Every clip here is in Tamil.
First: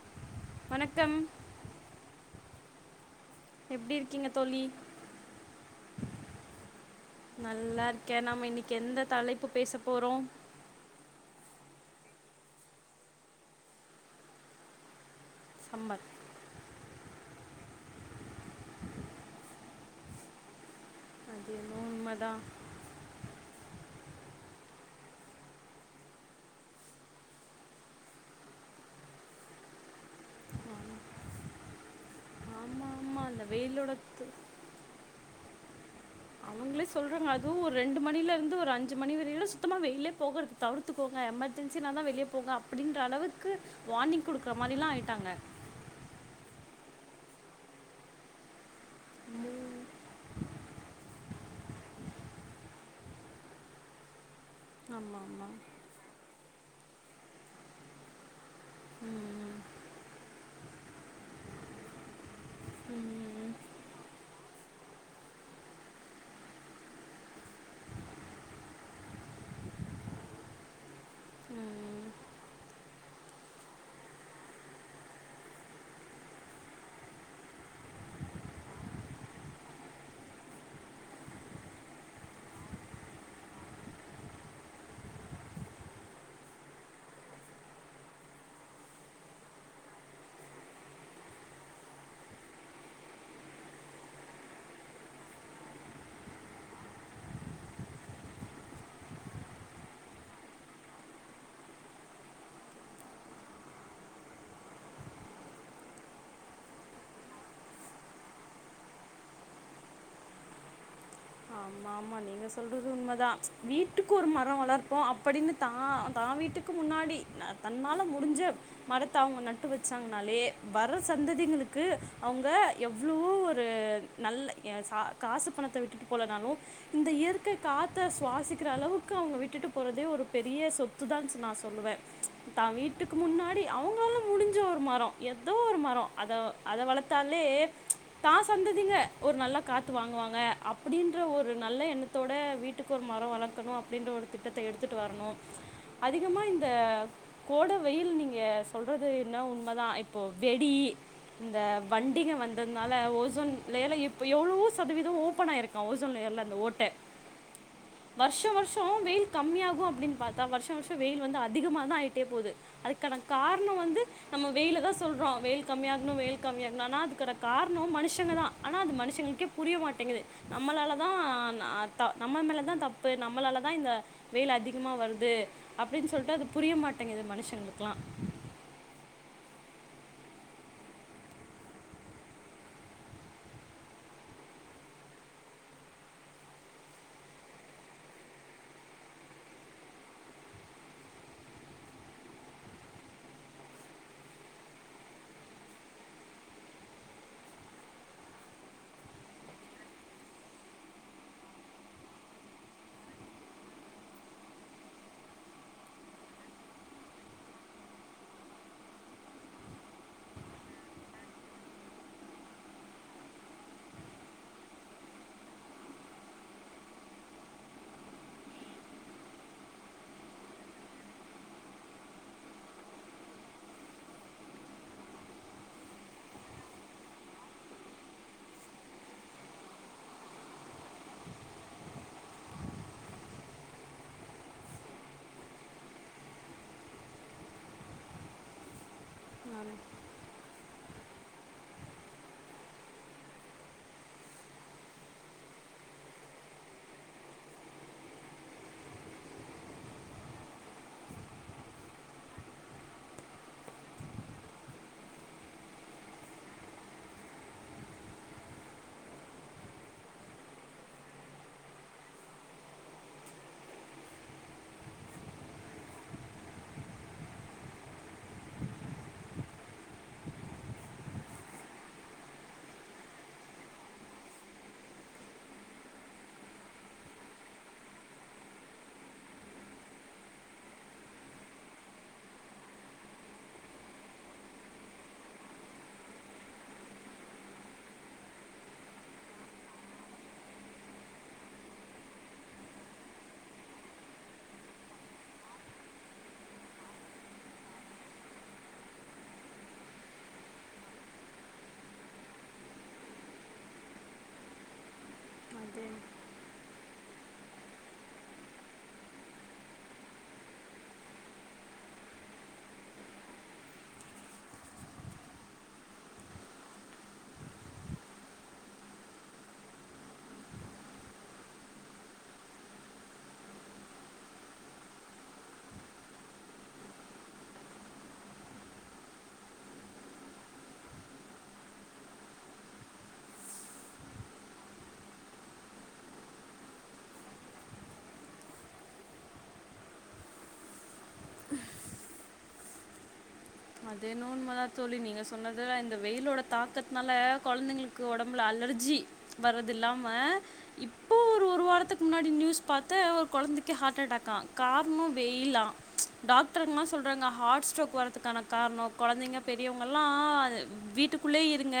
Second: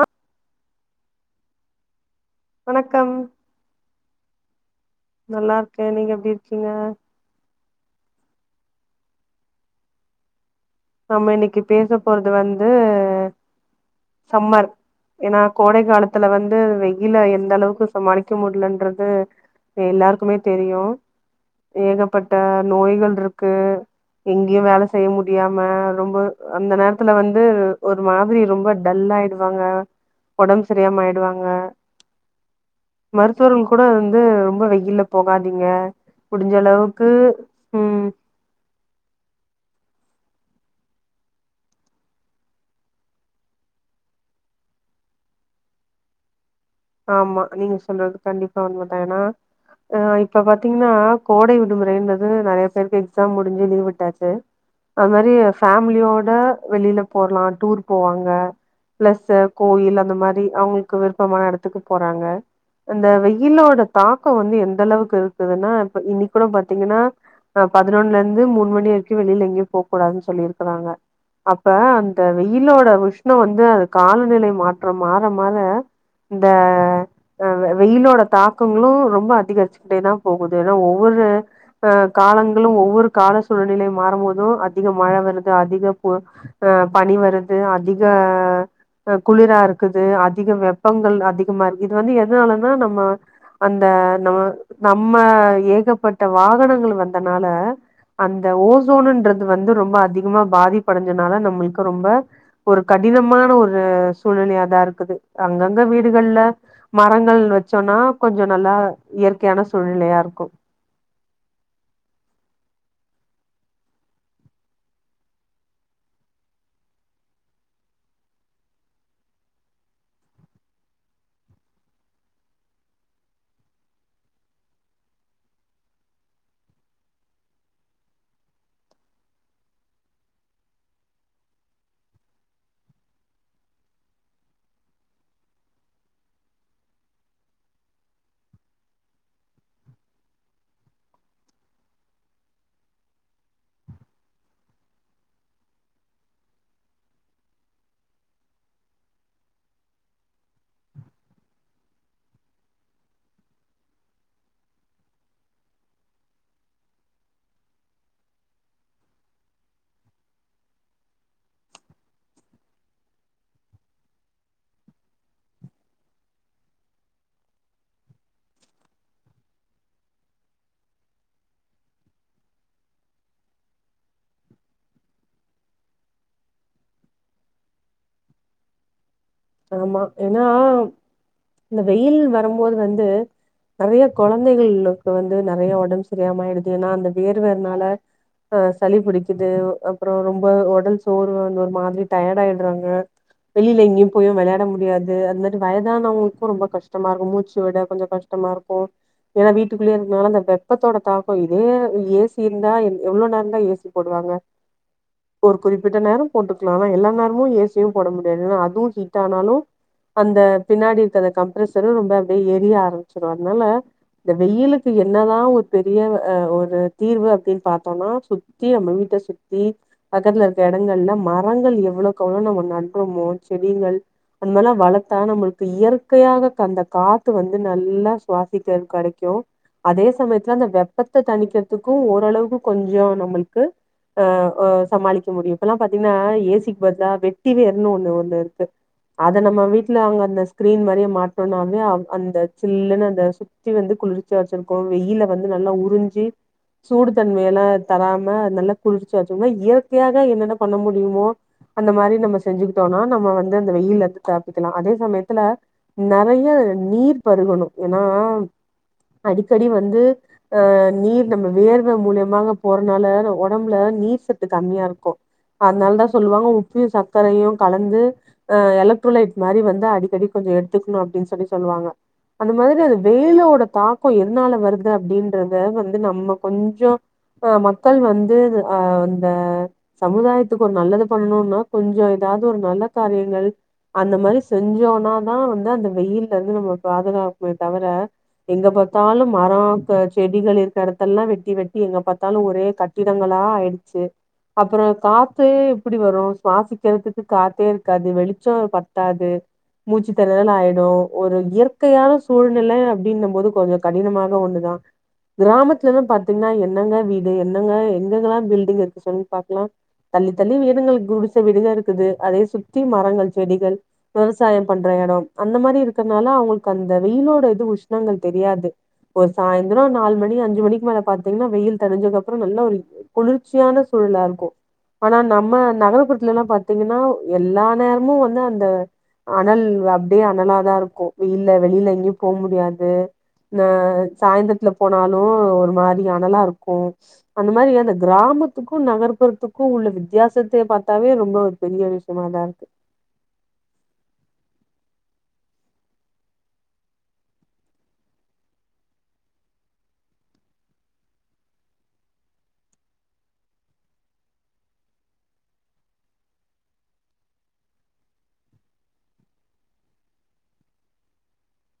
ஆஹ் வணக்கம் வணக்கம் எப்டி இருக்கீங்க தோலி நல்லா இருக்கே நீங்க எப்டி இருக்கீங்க நல்லா இருக்கே நாம இன்னைக்கி எந்த தலைப்பு பேச போறோ நம்ம இன்னிக்கு பேசப் போறது வந்து சம்மர் ஏன்னா கோடை சம்மர் காலத்துல வந்து வெய் இல்ல எந்த அளவுக்கு சமாளிக்க முட்லன்றது எல்லாருக்குமே தெரியு அது என்னமோ ஏகப்பட்ட உண்மைதான் நோய்கள் ருக்கு எங்கேயு வேல செய்ய முடியா ரொம்ப அந்த நேரத்துல வந்து ஒரு மாதிரி ரொம்ப டல்லா ஆய்டுவாங்க ஒடம்பு சரியாம ஆய்டுவாங்க ஆமாம் ஆமாம் அந்த மருத்துவர்கள் கூட வெயிலோட வந்து ரொம்ப வெய்யில்ல போகாதிங் நீங்க அவுங்களே சொல்றாங்க அதுவும் ஒரு ரெண்டு மணில இருந்து ஒரு அஞ்சு மணி வரியிலு சுத்தமா வெய்யில்லே போகறத் தவுருத்து போங்க எமர்ஜென்சினாதா வெளியே போங்க அப்டின்ற அளவுக்கு வார்னிங் குடுக்கற மாரிலா ஆய்ட்டாங்க ஆமா நீங்க சொல்றது கண்டிப்பா உண்ம தான் ஏன்னாஹ் இப்ப பாத்தீங்கன்னா கோடை விடுமுறைன்றது நெறைய பேருக்கு எக்ஸாம் முடிஞ்சு லீவ் விட்டாச்சு அது ஆமாம் மாரி ஆமாம் ஃபேமிலியோட வெளில போலாம் டூர் போவாங்க பிளஸ் ம் கோயில் அந்த மாரி அவங்களுக்கு விருப்பமான இடத்துக் எடத்துக்கு போறாங்க அந்த ம் வெயிலோட தாக்கோ வந்து எந்த அளவுக்கு இருக்குதுன்னா இப்ப இன்னிக் கூடப் பாத்தீங்கனா அ பதினொன்னுலருந்து மூணு மணி வரக்யு வெளில எங்கயு போக் கூடாது சொல்லிருக்கறாங்க ம் அப்ப ம் அந்த வெயிலோட உஷ்ணம் வந்து அது காலநிலை மாற்றம் மாற மாற இந்த வெயிலோட தாக்கங்ளும் ரொம்ப அதிகரிச்சுக்கிட்டே தான் போகுது ஏன்னா ஒவ்வொரு அஹ் காலங்களும் ஒவ்வொரு கால சூழ்நிலை மாறும்போதும் அதிக மழ வருது அதிக பனி வருது அதிக குளிரா இருக்குது அதிக வெப் வெப்பங்கள் அதிகமா இருக்கு இது வந்து எதுனாலன்னா நம்ம அந்த நம்ம நம்ம ஏகப்பட்ட வாகனங்கள் வந்தனால அந்த ஓசோனுன்றது வந்து ரொம்ப அதிகமா பாதிப்படைஞ்சனால நம்மளுக்கு ரொம்ப ஒரு கடினமான ஒரு சூழ்நிலையாதான் இருக்குது அங்கங்க வீடுகள்ல மரங்கள் வச்சோன்னா கொஞ்சோனா நல்லா இயற்கையான சூழ்நிலயாருக்கு ஆமா ஆமா நீங்க சொல்றது உண்மதா வீட்டுக்கு ஒரு மரோ வளர்ப்போ அப்டின்னு தா தா வீட்டுக்கு முன்னாடி அ தன்னால முடிஞ்ச மரத்த அவுங்க நட்டு வச்சாங்கன்னாலே வர்ற சந்ததிங்களுக்கு அவுங்க எவ்ளோ ஒரு நல்ல எ‌ சா‌ காசு பணத்த விட்டுட்டு போலனாலு இந்த இயற்கே காத்த சுவாசிக்கிற அளவுக்கு அவுங்க விட்டுட்டு போறதே ஒரு பெரிய சொத்துதா நா சொல்லுவே தா வீட்டுக்கு முன்னாடி அவுங்களால முடிஞ்ச ஒரு மரோ ஏதோ ஒரு மரோ அத அத வளர்த்தாலே தா சந்ததிங்க ஒரு நல்ல காத்து வாங்குவாங்க அப் அப்படின்ற ஒரு நல்ல எண்ணத்தோட வீட்டுக்கு ஒரு மரோம் வளக்கணும் அப்படின்ற ஒரு திட்டத்த எடுத்துட்டு வரணும் அதிகமா இந்த கோட வெயில் நீங்க சொல்றது என்னோ உண்ம தான் இப்போ வெடி இந்த வண்டிங்க வந்ததுனால ஓசோன் லேயர்ல்ல இப்போ எவ்ளோ சதவீதம் ஓப்பனாயிருக் ஓசோன் லேயர்ல அந்த ஓட்ட வருஷோம் வருஷோம் வெய்யில் கம்மியாகும் அப்டின்னு பாத்தா வருஷோம் வருஷோம் வெய்யில் வந்து அதிகமா தான் ஆய்ட்டே போது அதுக்கான காரணோம் வந்து நம்ம வெய்யில தான் சொல்றோம் வெய்யில் கம்மியாணோம் வெய்யில் கம்மியாணோம் ஆனா அதுக்கான காரணம் மனுஷங்க தான் ஆனா அது மனுஷங்களுக்கே புரிய மாட்டங்குது நம்மளாலதான் நம்ம மேலதான் தப்பு நம்மளாலதான் இந்த வெயில் அதிகமா வருது அப்டின்னு சொல்லிட்டு அது புரிய மாட்டங்குது மனுஷங்களுக்குலாம் ஆமா ஏன்னா இந்த வெயில் வரும்போது வந்து நெறைய கொழந்தைகள்க்கு வந்து நிறைய ஒடம்பு சரியாம ஆய்டுது ஏன்னா அந்த வேர்வனால அஹ் சளி புடிக்கிது அப்புறம் ரொம்ப உடல் சோர்வு அந்த ஒரு மாரி டயர்டு ஆயிற்றாங்க வெளில எங்கயும் போயும் வெளையாட முடியாது அந்த மாதிரி வயதானவங்களுக்கும் ரொம்ப கஷ்டமா இருக்கூம் மூச்சு விட கொஞ்சொம் கஷ்டமா இருக்கூம் ஏன்னா வீட்டுக்குள்ளேயே இருக்கதுனால அந்த வெப்பத்தோட தாக்கம் இதே ஏசி இருந்தா எவ்வளோ நேரந் தான் ஏசி போடுவாங்க ஒரு குறிப்பிட்ட நேரம் போட்டுக்லாம் ஆனா எல்லா நேரமும் ஏசியும் போட முடியாது ஏன்னா அதுவும் ஹீட் ஹீட் ஆனாலும் அந்த பின்னாடி இருக்குற அந்த கம்ப்ரசரும் ரொம்ப அப்படியே எரிய ஆரம்பிச்சிடும் அதுனால இந்த வெயிலுக்கு என்னதான் ஒரு பெரிய ஒரு தீர்வு அப்டின்னு பார்த்தோம்னா சுத்தி நம்ம வீட்ட சுத்தி பக்கத்துல இருக்க எடங்கள்ல மரங்கள் எவ்வளோக்கு எவ்ளோ நம்ம நட்றோமோ செடிகள் அந் மார்லாம் வளத்தா நம்மளுக்கு இயற்கையாக அந்த காத்து வந்து நல்லா சுவாசிக்க கெடைக்கும் அதே சமயத்துல அந்த வெப்பத்த தணிக்கிறத்துக்கும் ஓரளவுக் கொஞ்சோ நம்மளுக்கு அஹ் ஹ் சமாளிக்க முடியும் இப்பெல்லாம் பாத்தீங்கன்னா ஏசிக்கு பதிலா வெட்டி வேர்ன்னு ஒண்ணு ஒண்ணு இருக்கு அத நம்ம வீட்ல அங்க அந்த ஸ்கிரீன் மாரியே மாட்னோனாவே அ அந்த சில்லுன்னு அந்த சுத்தி வந்து குளிர்ச்சா வச்சிருக்கு வெய்யில வந்து நல்லா உறிஞ்சி சூடு தன்மையலா தராம நல்லா குளிர்ச்சியா வச்சிருக்கு இதுமேர் இயற்கையாக என்னென்ன பண்ண முடியுமோ அந்த மாரி நம்ம செஞ்சுக்கிட்டோனா நம்ம வந்து வெயில்லேந்து தப்பிக்கலாம் அதே சமயத்துல நறைய நீர் பருகணும் ஏன்னா அடிக்கடி வந்து அஹ் நீர் நம்ம வேர்வ மூல்யமா போறனால உடம்புல நீர் சத்து கம்மியா இருக்கூம் அதனால்தான் சொல்வாங்க உப்பயும் சக்கரையூம் கலந்து அஹ் எலக்ட்ரோலைட் மாரி வந்து அடிக்கடி கொஞ்சோ எடுத்துக்குணு அப்டின்னு சொல்லி சொல்வாங்க அந்த மாதிரி அது வெயிலோட தாக்கோ எதுனால வர்து அப்டின்றத வந்து நம்ம கொஞ்சோ அஹ் மக்கள் வந்து அஹ் அந்த சமுதாயத்துக்கு ஒரு நல்லது பண்ணுன்னா கொஞ்சோ எதாவது ஒரு நல்ல ‌கரியோ அந்த மாரி செஞ்சோம்னா தான் வந்து அந்த வெய்யில்ல இருந்து நம்ம பாதுகாக்குமே தவிர எங்க பாத்தாலும் மரோ செடிகள் இருக்குற இடத்தெல்லாம் வெட்டி வெட்டி எங்க பாத்தாலும் ஒரே கட்டிடங்களா ஆயிடுச்சு அப்புறோ காத்து எப்டி வரும் சுவாசிக்கிறத்துக்கு காத்தே க்காது வெளிச்சோ பத்தாது மூச்சுத்திணறல் ஆய்டு ஒரு இயற்கையான சூழ்நிலை அப்டின்னும்போது கொஞ்சோ கடினமான ஒண்ணுதா அது கிராமத்துலலா பாத்தீங்ன்னா என்னங்க வீடு என்னங்க எங்கங்கெல்லா பில்டிங் இருக்கு சொல்லுங்க பாக்கலா தள்ளி தள்ளி வீடுங்களுக்கு குடுச வீடுங்க இருக்குது அதே சுத் தி மரங்கள் செடிகள் விவசாயோ பண்ற எடோ அந்த மாரி இருக்கனால அவங்களுக்கு அந்த வெயிலோட இது உஷ்ணங்கள் தெரியாது ஒரு சாய்ந்தரோ நாலு மணி அஞ்சு மணிக்கு மேல பாத்தீங்கன்னா வெயில் தணிஞ்சகப்புறோ நல்ல ஒரு குளிர்ச்சியான சூழலா இருக்கு ஆனா நம்ம நகர்புறத்துலலா பாத்தீங்கனா எல்லா நேரமு வந்து அந்த அனல் அப்டியே அனலா தா இருக்கு வெயில்ல வெளில எங்கயு போ முடியாது அ சாய்ந்திரத்துல போனாலு ஒரு மாரி அனலா இருக்கு அந்த மாரி அந்த கிராமத்துக்கு நகர்ப்புறத்துக்கு உள்ள வித்தியாசத்த பா தவே ரொம்ப ஒரு பெரிய விஷ் இதாருக்கு அதேன்னு உண்மதா தோழி நீங்க சொன்னது இந்த வெயிலோட தாக்கத்னால கொழந்தைங்களுக்கு ஒடம்புல அலர்ஜி வர்றதுல்லாம இப்போ ஒரு ஒரு வாரத்துக்கு முன்னாடி நியூஸ் பாத்த ஒரு கொழந்தைக்க ஹார்ட் அட்டாக் ஆ கார்ணோ வெயிலா டாக்டர்ங்கலா சொல்றாங்க ஹார்ட் ஸ்ட்ரோக் வர்றதுக்கான கார்ணோ கொழந்தைங்க பெரியவங்கல்லா வீட்டுக்குள்ளயே இருங்க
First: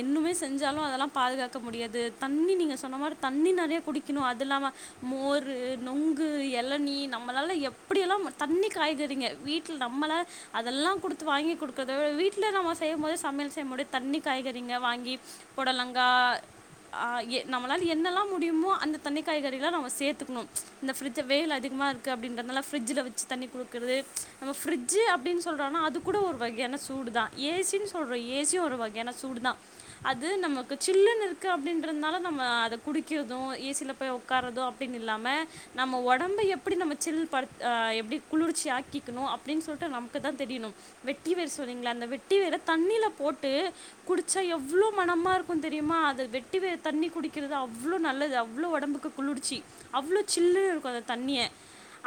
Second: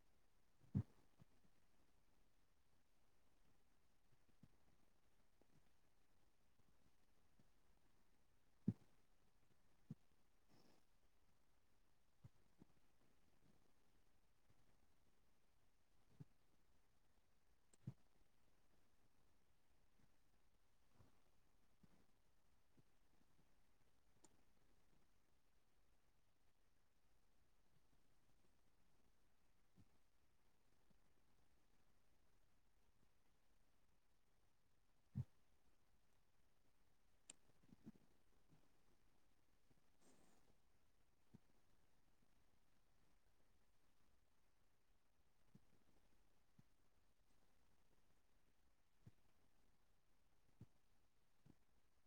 என்னுமே செஞ்சாலு அதெல்லா பாதுகாக்க முடியாது தண்ணி நீங்க சொன்ன மாரி தண்ணி நெறைய குடிக்கணு அது இல்லாம மோரு நுங்கு எளநி நம்மளால எப்டியெல்லா தண்ணி காய்கறிங்க வீட்ல நம்மள அதெல்லா குடுத்து வாங்கி் குடுக்குறது வீட்ல நம்ம செய்யும்போதே சமையல் செய்யபடிய தண்ணி காய்கறிங்க வாங்கி புடலங்கா ஆ எ நம்மளால் என்னல்லா முடியுமோ அந்த தண்ணி காய்கறி எல்லா நம்ம சேத்துக்கணு இந்த ஃப்ரிட்ஜ வேய்ல் அதிகமாக இருக்கு அப்டின்றனால ஃப்ரிஜ்சுல வச்சு தண்ணி குடுக்குறது நம்ம ஃப்ரிட்ஜு அப்டின் சொ சொல்றனா அது கூட ஒரு வகையான சூடு தா ஏ சின் சொல்றோ ஏ சியு ஒரு வகையான சூடு தா அது நமக்கு சில்லுன்னு இருக்கு அப்டின்றதுனால நம்ம அத குடிக்கிறது ஏ சில போய் உக்கார்றது அப்டின் இல்லாம நம்ம ஒடம்ப எப்டி நம்ம சில் படு ஆ எப்டி குளிர்ச்சி ஆக்கிக்கணு அப்டின் சொல்லிட்டு ந தெரியனு வெட்டி வேர் சொன்னீங்கள அந்த வெட்டி வேர் தண்ணில போட்டு குடிச்சா எவ்ளோ மனமா இருக்கு தெரியுமா அது வெட்டி வேர் தண்ணி குடிக்குறது அவ்ளோ நல்லது அவ்ளோ ஒடம்புக்கு குளிர்ச்சி அவ்ளோ சில்லுணு இருக்கு அந்த தண்ணிய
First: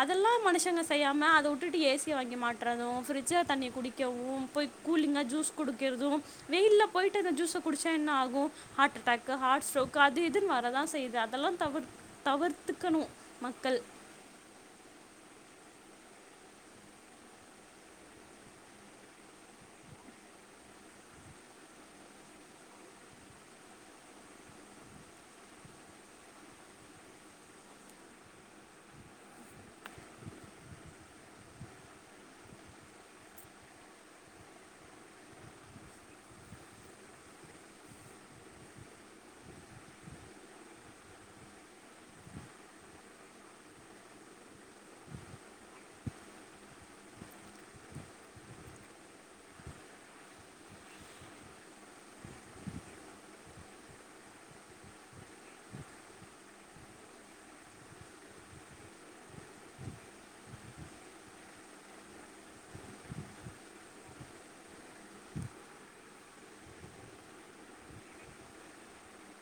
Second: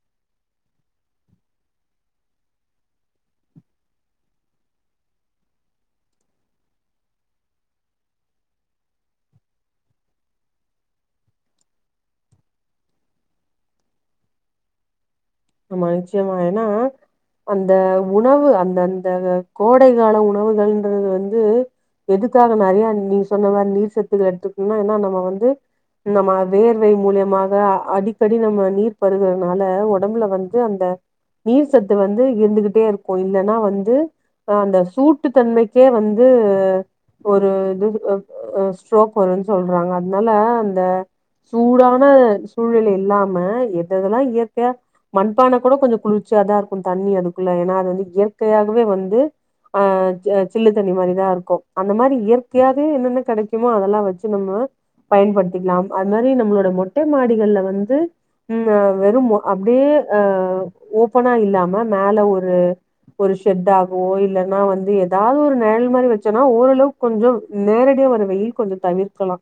அதல்லா மனுசங்க செய்யாம அத உட்டுட்டு ஏ சிய வாங்கி மாட்ட கட்டுறது பிரிட்ஜல தண்ணி குடிக்கவு போய் கூலிங்கா ஜூஸ் குடுக்கிறது வெயில்ல போய்ட்டு அந்த ஜூஸ குடிச்சா என்ன ஆகு ஹார்ட் அட்டாக்கு ஹார்ட் ஸ்ட்ரோக் அது இதுன் வரதா செய்யுது அதெல்லா தவிர் தவிர்த்துக்கணு மக்கள் மா நிச்சியமா ஏனா அந்த உணவு அந்த அந்த கோடை கால உணவுகள்ன்றது வந்து எதுக்காக நெறையா நீங்க சொன்ன மாரி நீர் சத்துகள எடுத்துக்கு ஏனா நம்ம வந்து நம்ம வேர்வை மூலியமாக அடிக்கடி நம்ம நீர் பருகிறனால ஒடம்புல வந்து அந்த நீர் சத்து வந்து இருந்துகிட்டே இருக்கு இல்லனா வந்து அந்த சூட்டு தன்மைக்கே வந்து ஒரு இது அ அ ஸ்ட்ரோக் வருன் சொல்றாங்க அதனால அந்த சூடான சூழ்நிலை இல்லாம எதெதெல்லா இயற்கையா மண்பான கூட கொஞ்சோ குளிர்ச்சியாதா இருக்கு தண்ணி அதுக்குள்ள ஏனா அது வந்து இயற்கையாகவே வந்து ஆ சில்லு தண்ணி மாரிதா இருக்கு அந்த மாரி இயற்கையாவே என்னென்ன கெடைக்குமோ அதெல்லா வச்சு நம்மோ பயன்படுத்திக்கலா அது மாரி நம்மளோட மொட்டை மாடிகள்ல வந்து ம் வெறும் அப்டியே அ ஓபனா இல்லாம மேல ஒரு ஒரு ஷெட் ஆகவோ இல்லனா வந்து ஏதாது ஒரு நெழல் மாரி வச்சோன்னா ஓரளவுக்கு கொஞ்சோ நேரடியா வர்ற வெயில் கொஞ்சோ தவிர்க்கலா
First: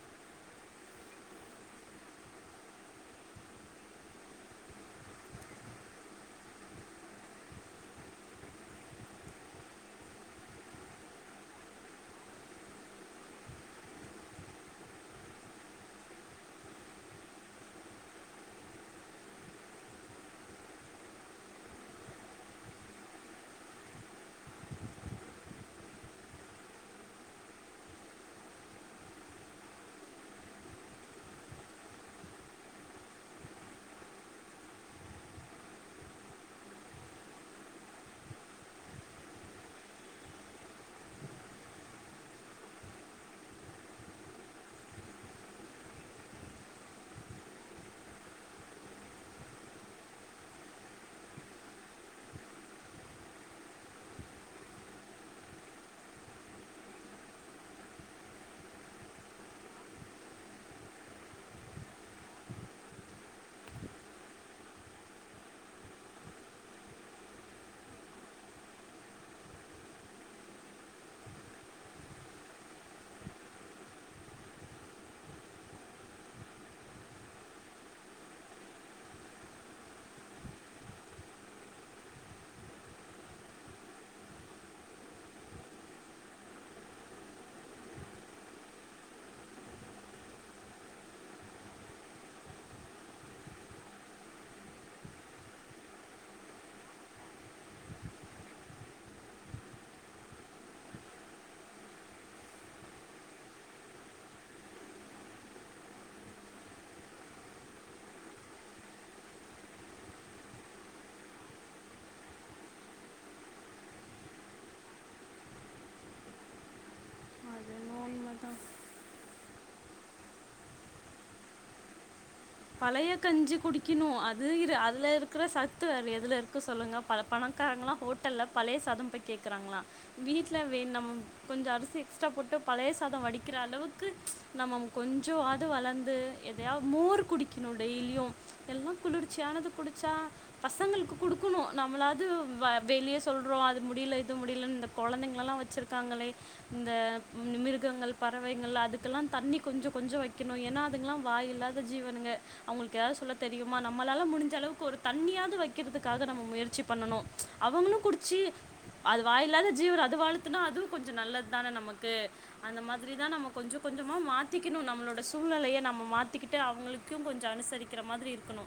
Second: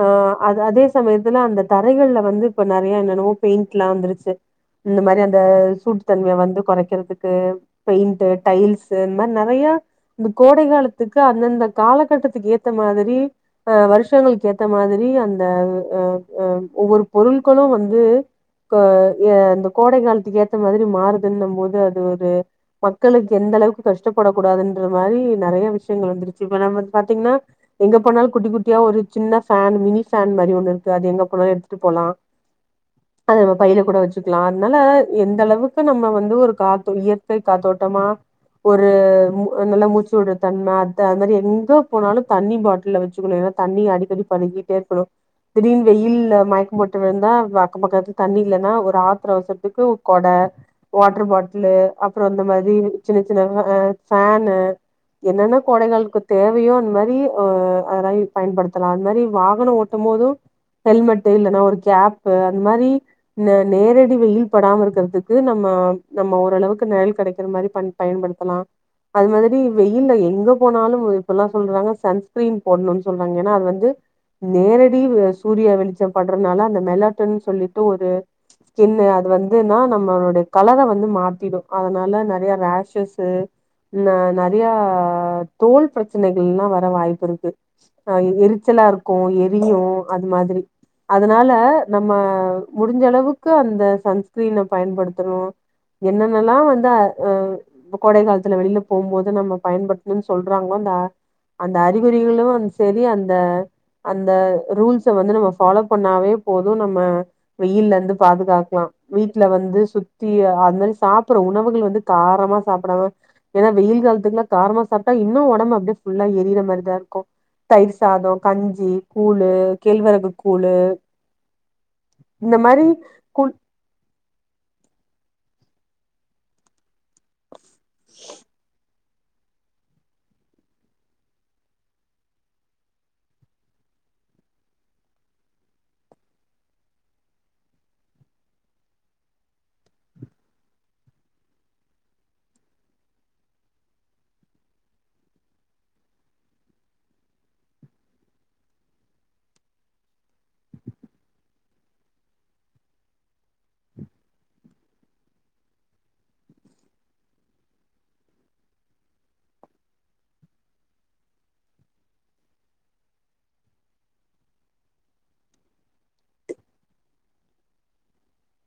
ஆ அதே சமயத்துல அந்த தரைகள்ல வந்து இப்ப நெறைய என்னன்னமோ பெயிண்ட்லா வந்துருச்சி இந்த மாரி அந்த சூட்டுத்தன்மைய வந்து கொறைக்கிறதுக்கு பெயிண்ட்டு டைல்ஸூ இந்த மாரி நெறையா இந்த கோடை காலத்துக்கு அந்தந்த காலகட்டத்துக்கு ஏத்த மாதிரி அ வருஷங்களுக்கு ஏத்த மாதிரி அந்த ஒ ஒ ஒவ்வொரு பொருள்களு வந்து க ம் இந்த கோடை காலத்துக்கு ஏத்த மாதிரி மாறுதுன்னு போது அது ஒரு இது மக்களுக்கு எந்த அளவுக்கு கஷ்டப்பட கூடாதுன்ற மாரி நெறைய விஷயங்கள் வந்துருச்சி இப்ப நம்ம பாத்தீங்னா எங்க போனாலு‌ குட்டி குட்டியா ஒரு சின்ன ஃபேன் மினி ஃபேன் மாரி ஒண்ணு இருக்கு அது எங்க போனாலு எட்துட்டு போலா அது நம்ம பைல கூட வச்சு கலா அதனால எந்த அளவுக்கு நம்ம வந்து ஒரு காத்து இயற்கை காத்தோட்டமா ஒரு நல்ல மூச்சு வுடுற தன்ம அத்த அந்த மாரி எங்க போனாலு தண்ணி பாட்டில வச்சுக்கணு ஏனா தண்ணி அடிக்கடி பருகிட்டே இருக்கணு திடீர்ன் வெயில் மயக்க போட்டு விழுந்தா அக்க பக்கத்துல தண்ணி இல்லன்னா ஒரு ஒரு ஆத்துர அவசரத்துக்கு கொட வாட்டர் பாட்டுலு அப்றோ இந்த மாதி சின்ன சின்ன ஆ பேனு என்னென்ன கொடைகளுக்கு தேவையோ அந்த மாரி அ அதலா பயன்படுத்தலா அந் மாரி வாகனோ ஓட்டு போது ஹெல்மெட்டு இல்லன்னா ஒரு கேப்பு அந் மாரி நெ நேரடி வெயில் படாம இருக்கற்துக்கு நம்ம நம்ம ஓரளவுக்கு நெழல் கெடைக்கற மாரி பன் பயன்படுத்தலா அது மாதிரி வெயில்ல எங்க போனாலு இப்பல்லா சொல்றாங்க சன்ஸ்கிரீன் போட்ணுனு சொல்றாங்க ஏனா அது வந்து நேரடி சூர்ய வெளிச்ச படுறனால அந்த மெலாட்டன் சொல்லிட்டு ஒரு ஸ்கின்னு அது வந்துன்னா நம்மளுடைய கலர வந்து மாத்திடு அதனால நெறைய ரேஷஸூ நா நெறைய தோல் பிரச்சனைகல்லா வர வாய்ப்புருக்கு ஆ எரிச்சலா இருக்கு‌ எரியு அது மாதிரி அதனால நம்ம முடி ஞ்ச அளவுக்கு அந்த சன்ஸ்கிரீன பயன்படுத்தணு என்னென்னலா வந்து அ அ கோடை காலத்துல வெளில போம்போது நம்ம பயன்படுத்தனுன் சொல்றாங்களோ அந்த அந்த அறிகுறிகளு வந்து செரி அந்த அந்த ரூல்ஸ வந்து நம்ம ஃபாலோ பண்ணாவே போது நம்ம வெயில்ல இருந்து பாதுகாக்லா வீட்ல வந்து சுத்தி அது மாதி சாப்புட்ற உணவுகள் வந்து காரமா சாப்டாம ஏனா வெயில் காலத்துக்குல்லா காரமா சாப்ட்டா இன்னு ஒடம்பு அப்டியே ஃபுல்லா எரியிற மாரிதா இருக்கு அது தயிர் என்னவோ சாதோ உண்மைதான் கஞ்சி கூழு கேழ்வரகு கூழு இந்த மாரி பழைய கூழ் கஞ்சி குடிக்கணு அது இரு அதுல இருக்கற சத் த்து வேற எதுல இருக்கு சொல்லுங்க ப பணக்காரங்களா ஹோட்டல்ல பழைய சாதம் போய் கேக்கறாங்களா வீட்லவே நம் கொஞ்சோ அரிசி எக்ஸ்ட்ரா போட்டு பழைய சாதோ வடிக்கிற அளவுக்கு ப்ச் நம்ம கொஞ்சவாது வளந்து எதையா மோர் குடிக் வெக்ணு டெய்லியு எல்லா குளிர்ச்சியானது குடிச்சா பசங்களுக்கு குடுக்குணு நம்ளாது வெளிய சொல்றோ அது முடியில இது முடிலன் இந்த கொழந்தைங்களெல்லா வச்சுருக்காங்களே இந்த மிருகங்கள் பறவைங்கள் அதுக்கெல்லா தண்ணி கொஞ்சோ கொஞ்சோ வைக்கணு ஏனா அதுங்கலா வாயில்லாத ஜீவனுங்க அவுங்ளுக்கு ஏதாது சொல்ல தெரியுமா நம்மளால முடிஞ்ச அளவுக்கு ஒரு தண்ணியாது வைக்கிறதுக்காக நம்ம முயற்சி பண்ணணு அவுங்ளு குடிச்சி அது வாயில்லாத ஜீவன் அது வாழ்த்துனா அதுவு கொஞ்சோ நல்லத் தான நமக்கு அந்த மாதிரிதா நம்ம கொஞ்சோ கொஞ்சமா மாத்திக்கினு நம்மளோட சூழ்நெலைய நம்ம மாத்திக்கிட்டு அவுங்களுக்கு க்கும் கொஞ்சோ அனுசரிக்கிற மாதிரி இருக்கணு